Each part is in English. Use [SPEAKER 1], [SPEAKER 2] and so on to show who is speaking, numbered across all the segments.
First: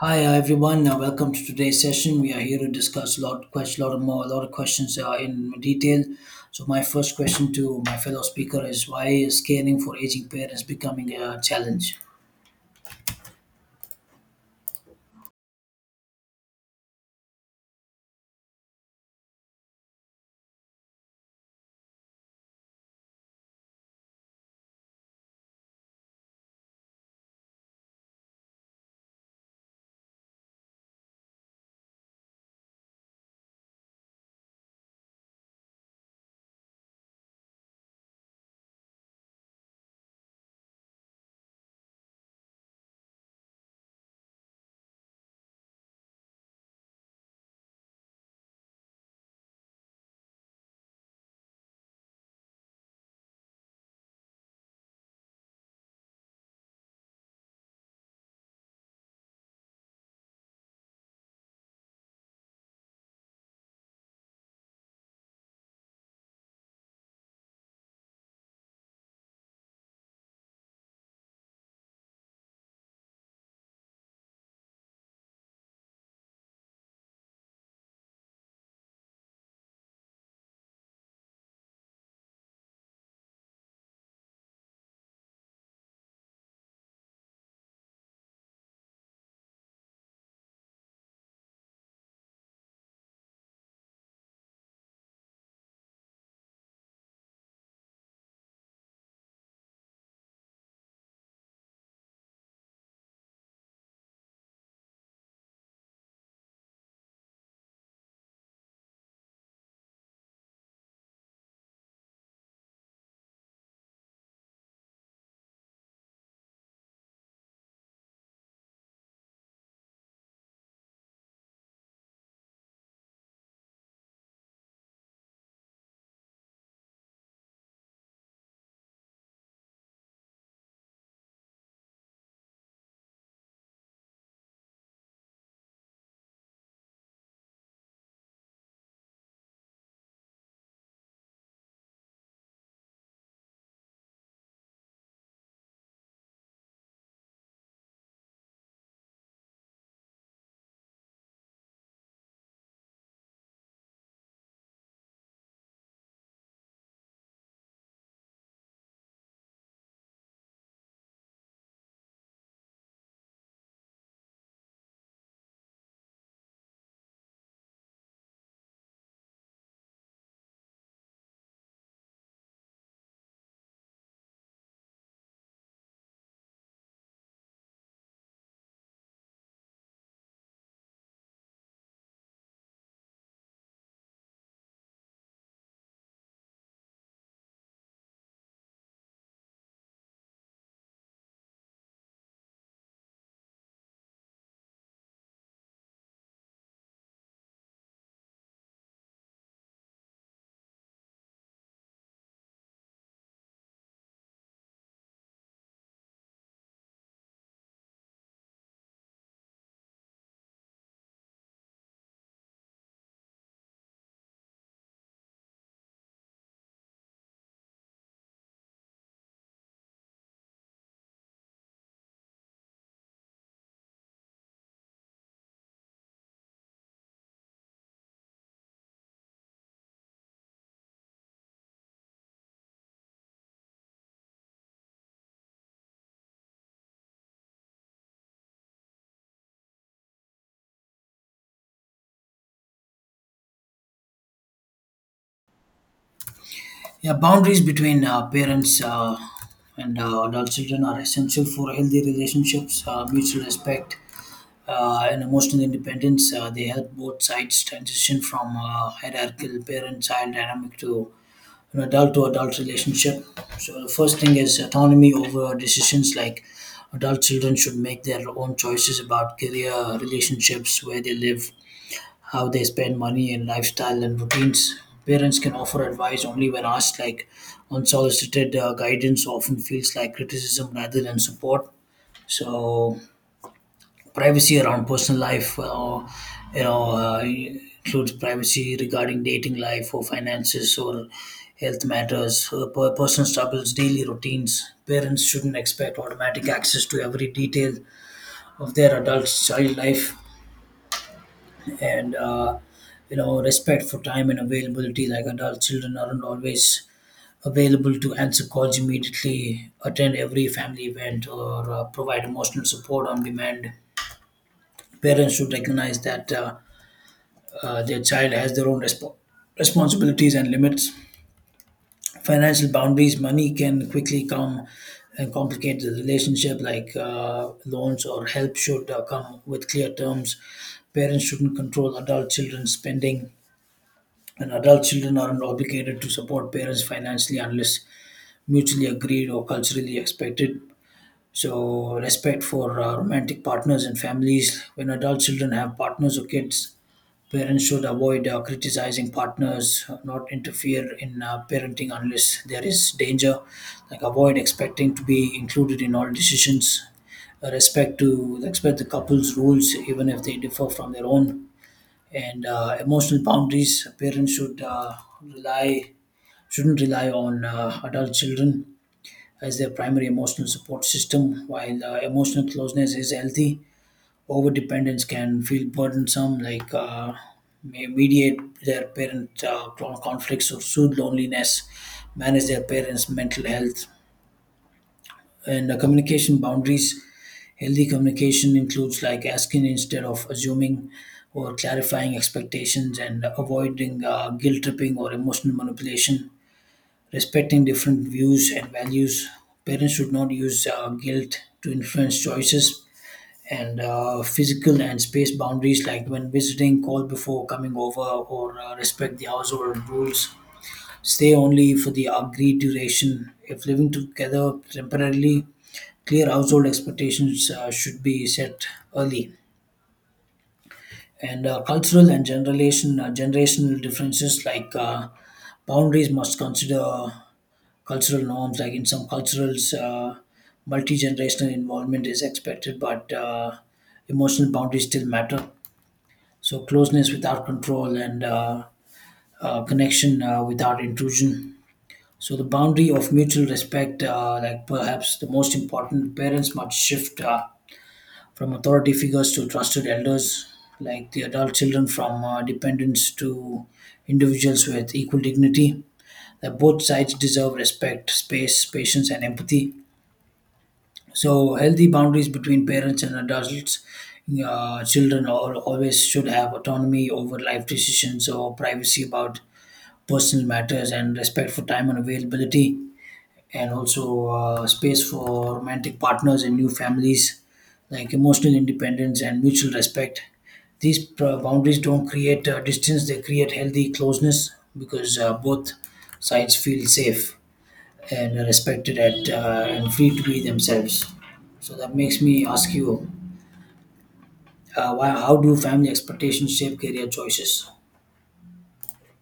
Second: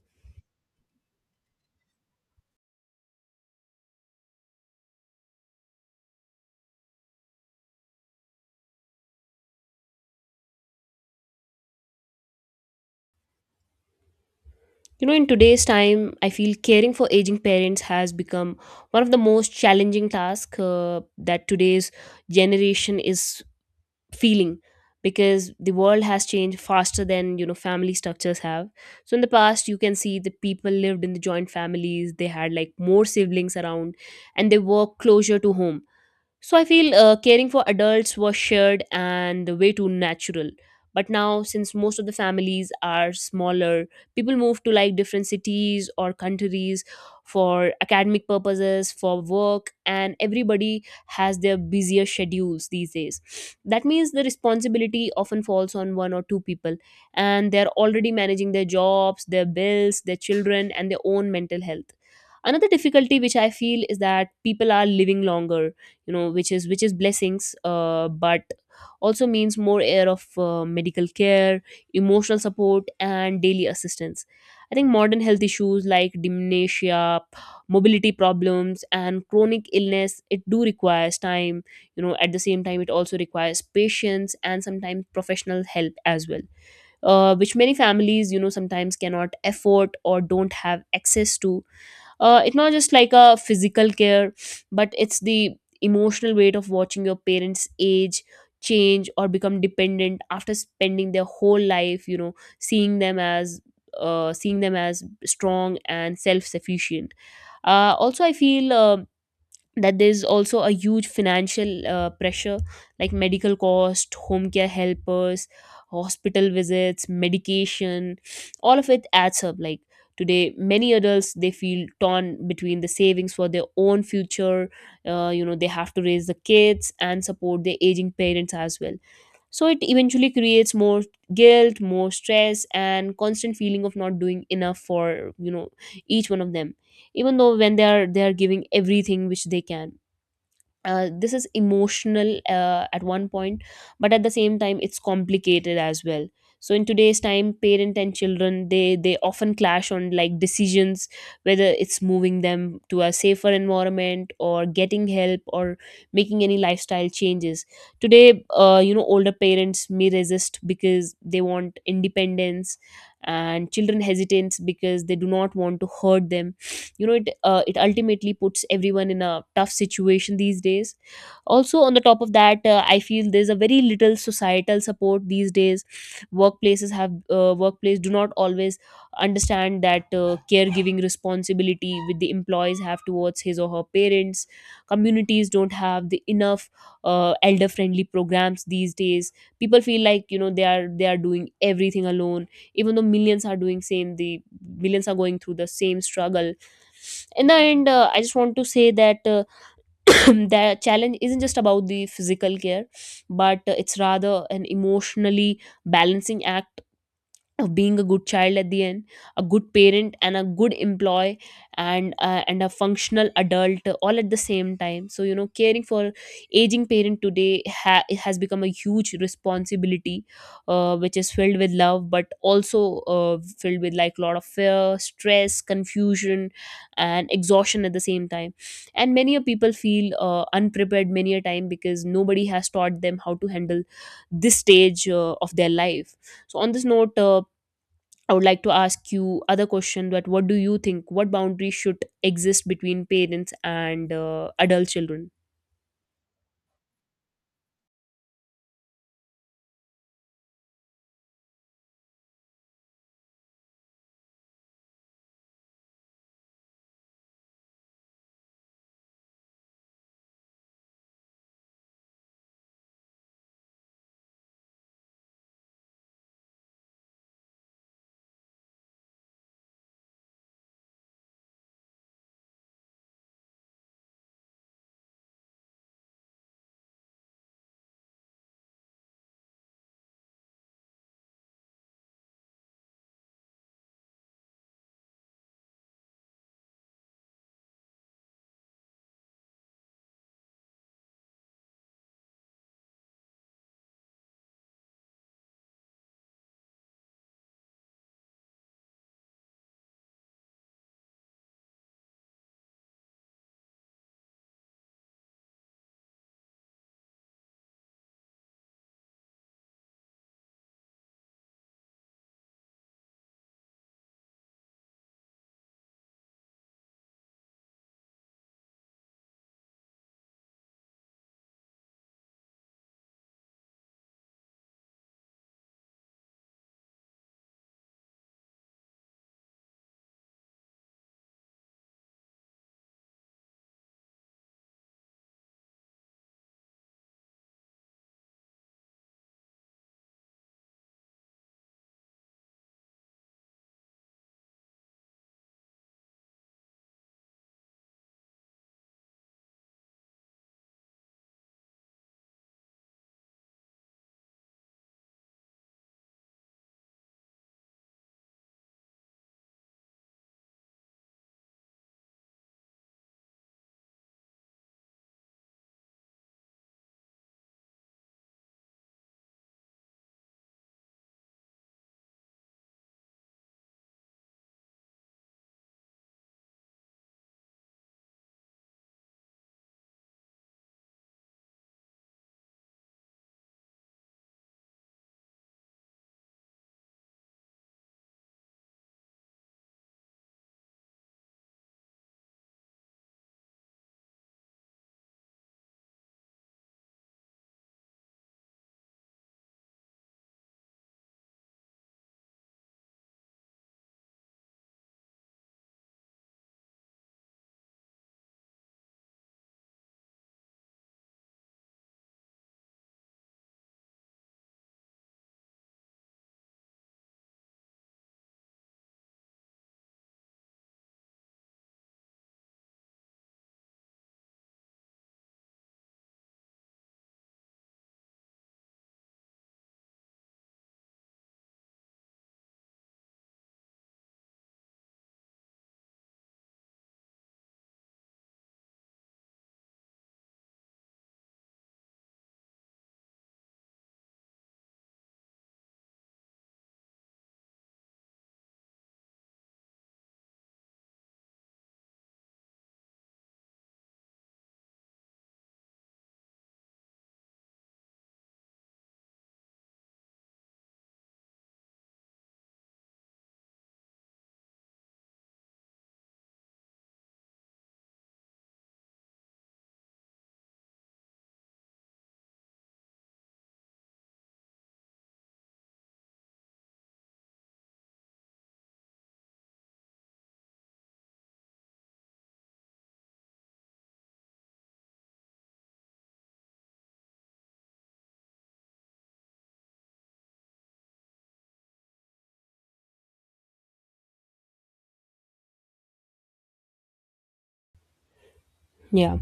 [SPEAKER 1] Hi everyone, welcome to today's session. We are here to discuss a lot of questions in detail. So my first question to my fellow speaker is why is caring for aging parents becoming a challenge?
[SPEAKER 2] You know, in today's time, I feel caring for aging parents has become one of the most challenging tasks that today's generation is feeling because the world has changed faster than you know family structures have. So in the past you can see the people lived in the joint families, they had like more siblings around and they worked closer to home. So I feel caring for adults was shared and way too natural. But now, since most of the families are smaller, people move to like different cities or countries for academic purposes, for work, and everybody has their busier schedules these days. That means the responsibility often falls on one or two people, and they're already managing their jobs, their bills, their children, and their own mental health. Another difficulty which I feel is that people are living longer, you know, which is blessings, but also means more air of medical care, emotional support and daily assistance. I think modern health issues like dementia, mobility problems and chronic illness, it do requires time, you know. At the same time it also requires patience and sometimes professional help as well, which many families, you know, sometimes cannot afford or don't have access to. It's not just like a physical care, but it's the emotional weight of watching your parents age, change or become dependent after spending their whole life, you know, seeing them as seeing them as strong and self-sufficient. Also I feel that there's also a huge financial pressure, like medical cost, home care helpers, hospital visits, medication, all of it adds up. Like today many adults, they feel torn between the savings for their own future. You know, they have to raise the kids and support their aging parents as well. So it eventually creates more guilt, more stress and constant feeling of not doing enough for, you know, each one of them, even though when they are giving everything which they can. This is emotional at one point, but at the same time it's complicated as well. So in today's time parent and children, they often clash on like decisions, whether it's moving them to a safer environment or getting help or making any lifestyle changes today. You know, older parents may resist because they want independence, and children hesitate because they do not want to hurt them, you know. It ultimately puts everyone in a tough situation these days. Also on the top of that, I feel there's a very little societal support these days. Workplaces have, workplace do not always understand that caregiving responsibility with the employees have towards his or her parents. Communities don't have the enough elder friendly programs these days. People feel like, you know, they are doing everything alone, even though millions are doing same, the millions are going through the same struggle. In the end, I just want to say that, the challenge isn't just about the physical care, but it's rather an emotionally balancing act of being a good child at the end, a good parent and a good employee and a functional adult, all at the same time. So you know caring for aging parent today has become a huge responsibility, which is filled with love but also, filled with like a lot of fear, stress, confusion and exhaustion at the same time. And many a people feel unprepared many a time because nobody has taught them how to handle this stage of their life. So on this note, I would like to ask you other question, that what do you think, what boundaries should exist between parents and adult children?
[SPEAKER 1] Yeah, boundaries between parents and adult children are essential for healthy relationships, mutual respect, and emotional independence. They help both sides transition from hierarchical parent-child dynamic to an adult to adult relationship. So the first thing is autonomy over decisions, like adult children should make their own choices about career, relationships, where they live, how they spend money and lifestyle and routines. Parents can offer advice only when asked, like unsolicited guidance often feels like criticism rather than support. So privacy around personal life you know uh, includes privacy regarding dating life or finances or health matters, personal struggles, daily routines. Parents shouldn't expect automatic access to every detail of their adult child life. And respect for time and availability, like adult children aren't always available to answer calls immediately, attend every family event, or provide emotional support on demand. Parents should recognize that their child has their own responsibilities and limits. Financial boundaries: money can quickly come and complicate the relationship, like loans or help should come with clear terms. Parents shouldn't control adult children's spending, and adult children aren't obligated to support parents financially unless mutually agreed or culturally expected. So, respect for romantic partners and families. When adult children have partners or kids, parents should avoid criticizing partners, not interfere in parenting unless there is danger. Like avoid expecting to be included in all decisions. Respect the couple's rules, even if they differ from their own. And emotional boundaries. Parents rely shouldn't rely on adult children as their primary emotional support system. While emotional closeness is healthy, over dependence can feel burdensome, like may mediate their parent conflicts or soothe loneliness, manage their parents' mental health, and communication boundaries. Healthy communication includes like asking instead of assuming, or clarifying expectations and avoiding guilt tripping or emotional manipulation. Respecting different views and values. Parents should not use guilt to influence choices. And physical and space boundaries, like when visiting, call before coming over or respect the household rules, stay only for the agreed duration if living together temporarily. Clear household expectations should be set early. And cultural and generation generational differences, like boundaries must consider cultural norms, like in some cultures multi-generational involvement is expected, but emotional boundaries still matter. So closeness without control, and connection without intrusion. So the boundary of mutual respect, like perhaps the most important, parents must shift from authority figures to trusted elders, like the adult children from dependents to individuals with equal dignity. That both sides deserve respect, space, patience, and empathy. So healthy boundaries between parents and adults, children al always should have autonomy over life decisions or privacy about personal matters and respect for time and availability, and also space for romantic partners and new families, like emotional independence and mutual respect. These boundaries don't create distance; they create healthy closeness because both sides feel safe and respected at and free to be themselves. So that makes me ask you, how do family expectations shape career choices?
[SPEAKER 2] Yeah.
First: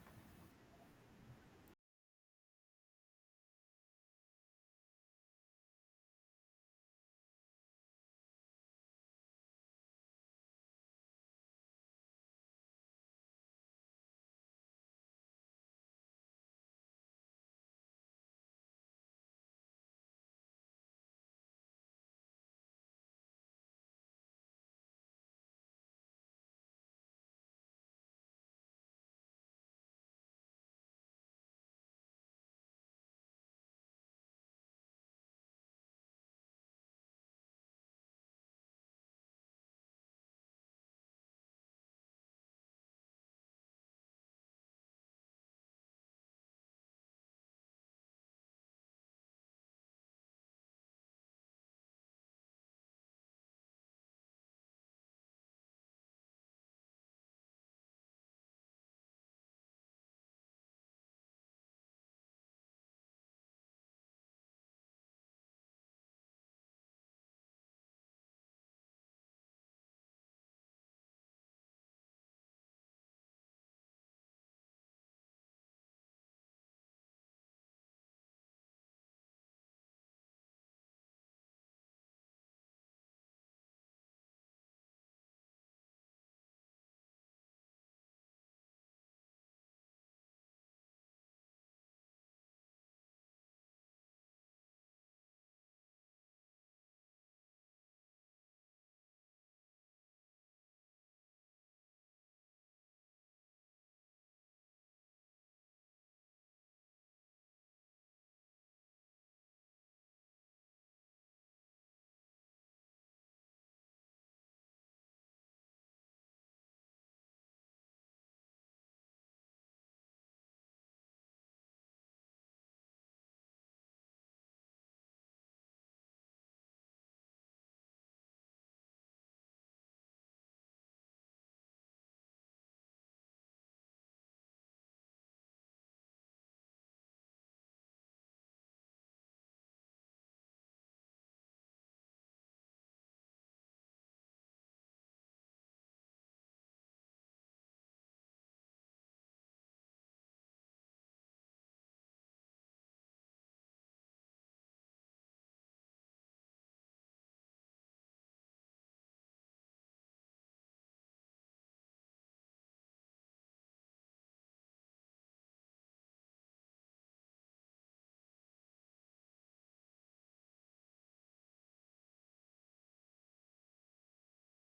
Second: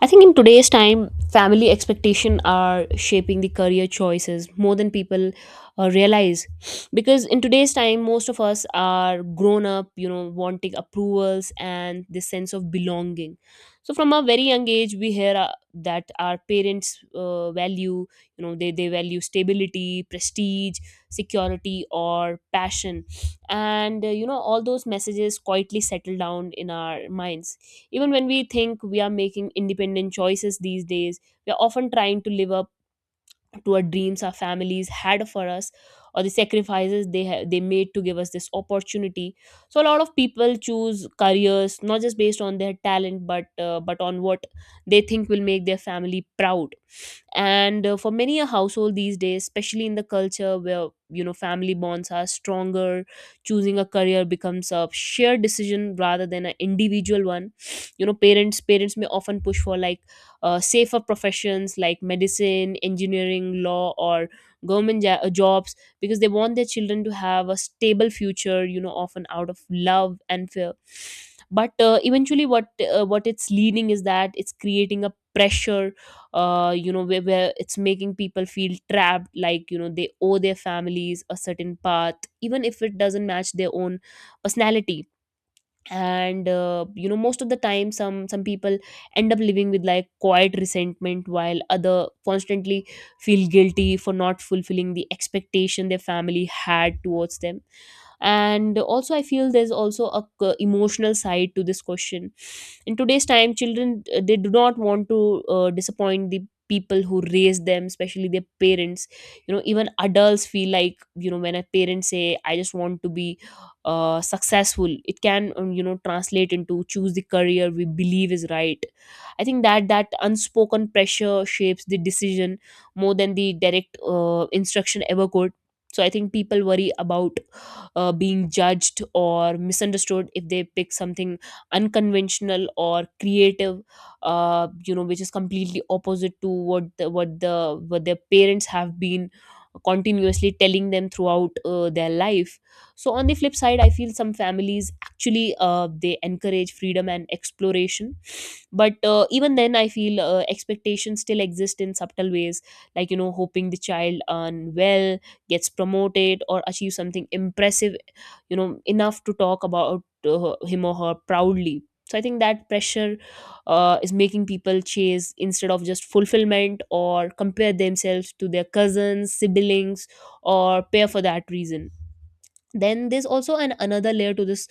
[SPEAKER 2] I think in today's time, family expectation are shaping the career choices more than people realize. Because in today's time, most of us are grown up, you know, wanting approvals and this sense of belonging. So from a very young age, we hear that our parents value, you know, they value stability, prestige, security, or passion, and, you know, all those messages quietly settle down in our minds. Even when we think we are making independent choices these days, we are often trying to live up to our dreams our families had for us, or the sacrifices they made to give us this opportunity. So a lot of people choose careers not just based on their talent, but on what they think will make their family proud. And for many a household these days, especially in the culture where, you know, family bonds are stronger, choosing a career becomes a shared decision rather than an individual one. You know, parents may often push for like safer professions like medicine, engineering, law, or government jobs, because they want their children to have a stable future, you know, often out of love and fear. But eventually, what, what it's leading is that it's creating a pressure, you know, where it's making people feel trapped, like you know, they owe their families a certain path, even if it doesn't match their own personality. And, you know, most of the time some people end up living with like quiet resentment, while other constantly feel guilty for not fulfilling the expectation their family had towards them. And also I feel there's also a emotional side to this question. In today's time children, they do not want to disappoint the people who raised them, especially their parents. You know, even adults feel like, you know, when a parent say I just want to be successful, it can, you know, translate into choose the career we believe is right. I think that unspoken pressure shapes the decision more than the direct instruction ever could. So I think people worry about being judged or misunderstood if they pick something unconventional or creative, you know, which is completely opposite to what the, what the what their parents have been continuously telling them throughout their life. So on the flip side, I feel some families actually, they encourage freedom and exploration. But even then I feel expectations still exist in subtle ways, like, you know, hoping the child earn well, gets promoted or achieves something impressive, you know, enough to talk about him or her proudly. So I think that pressure is making people chase instead of just fulfillment, or compare themselves to their cousins, siblings or pair for that reason. Then there's also an another layer to this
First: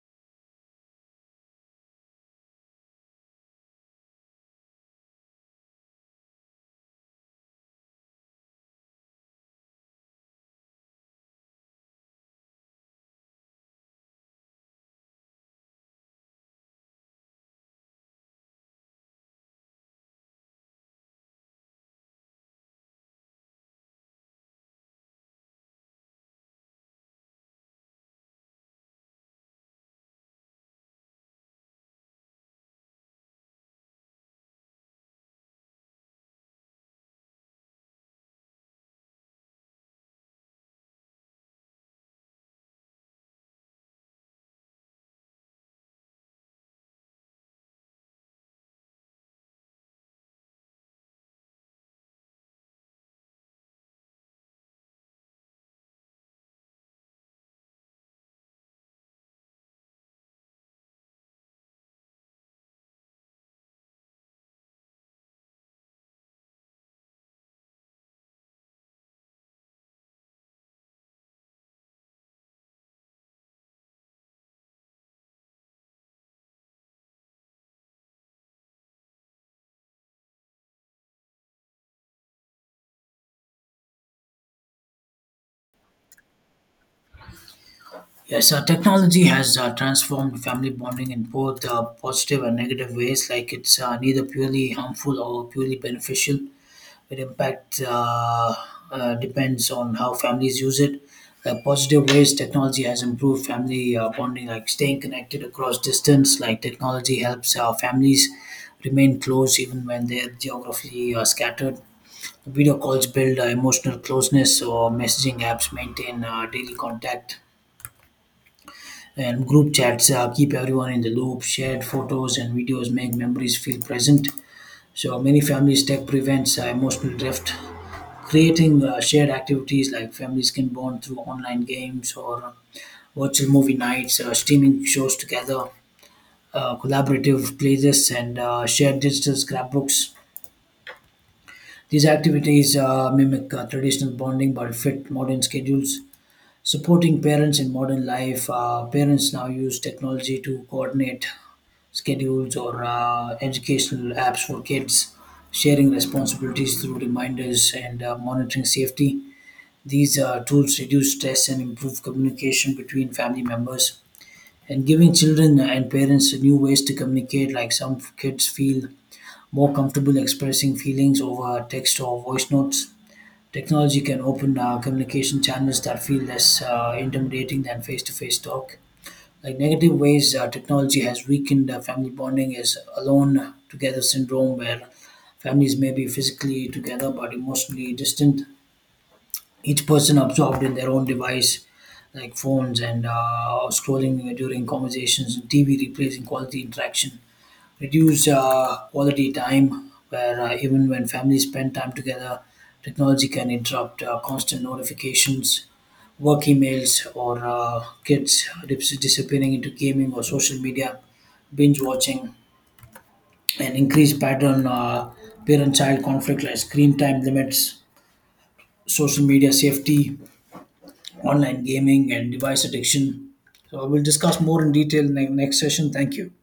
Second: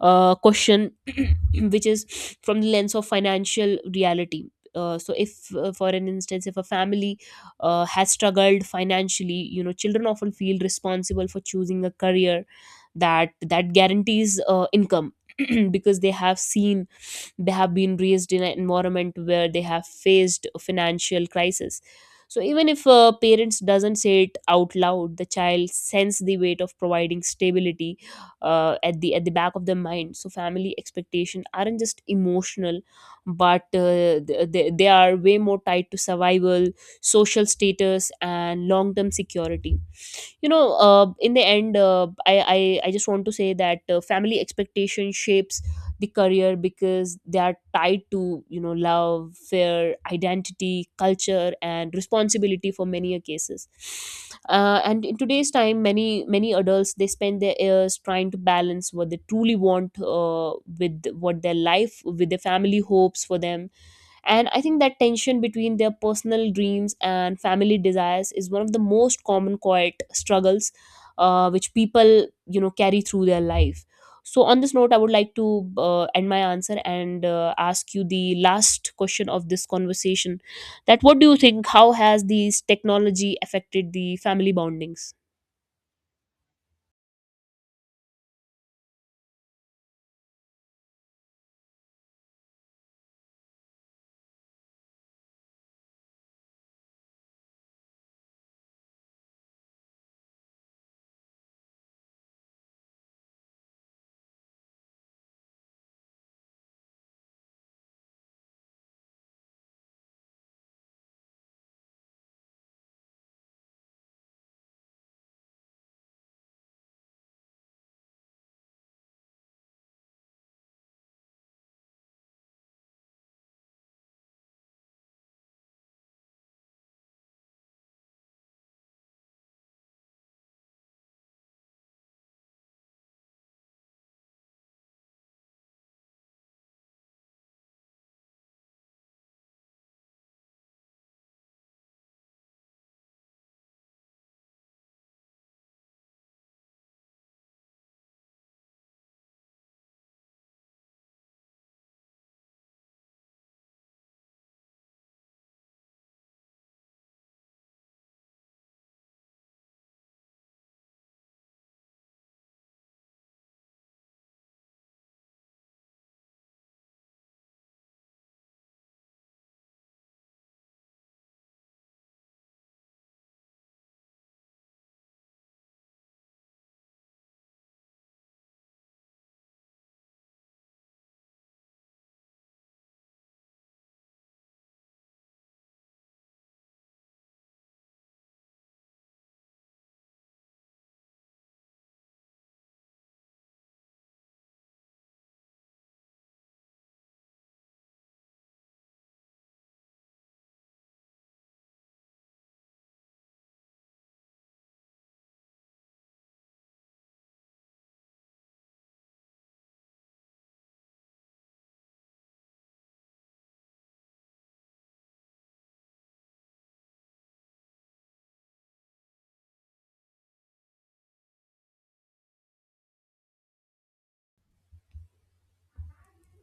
[SPEAKER 2] question, which is from the lens of financial reality. So if, for an instance, if a family has struggled financially, you know, children often feel responsible for choosing a career that guarantees income, because they have seen, they have been raised in an environment where they have faced a financial crisis. So even if, parents doesn't say it out loud, the child sense the weight of providing stability, at the back of their mind. So family expectation aren't just emotional, but they are way more tied to survival, social status and long term security. You know, in the end, I just want to say that, family expectation shapes the career because they are tied to, you know, love, fear, identity, culture and responsibility for many a cases. And in today's time many, many adults, they spend their years trying to balance what they truly want, uh, with what their life, with their family hopes for them. And I think that tension between their personal dreams and family desires is one of the most common quiet struggles, which people, you know, carry through their life. So, on this note, I would like to end my answer and ask you the last question of this conversation. That what do you think? How has these technology affected the family bondings?
[SPEAKER 1] Yes, technology has transformed family bonding in both positive and negative ways. Like it's neither purely harmful or purely beneficial. It impact depends on how families use it. Positive ways technology has improved family bonding, like staying connected across distance. Like technology helps our families remain close even when they're geographically scattered. Video calls build emotional closeness, or messaging apps maintain daily contact. And group chats keep everyone in the loop. Shared photos and videos make memories feel present, so many families tech prevents emotional drift. Creating shared activities, like families can bond through online games or virtual movie nights, streaming shows together, collaborative playlists, and shared digital scrapbooks. These activities mimic traditional bonding but fit modern schedules. Supporting parents in modern life, parents now use technology to coordinate schedules or educational apps for kids, sharing responsibilities through reminders and monitoring safety. These tools reduce stress and improve communication between family members. And giving children and parents new ways to communicate, like some kids feel more comfortable expressing feelings over text or voice notes. Technology can open communication channels that feel less intimidating than face to face talk. Like negative ways: technology has weakened family bonding is alone together syndrome, where families may be physically together but emotionally distant. Each person absorbed in their own device, like phones and scrolling during conversations and TV, replacing quality interaction, reduce quality time where even when families spend time together, technology can interrupt. Constant notifications, work emails, or kids disappearing into gaming or social media, binge watching, and increased pattern parent child conflict, like screen time limits, social media safety, online gaming and device addiction. So we'll discuss more in detail in the next session. Thank you.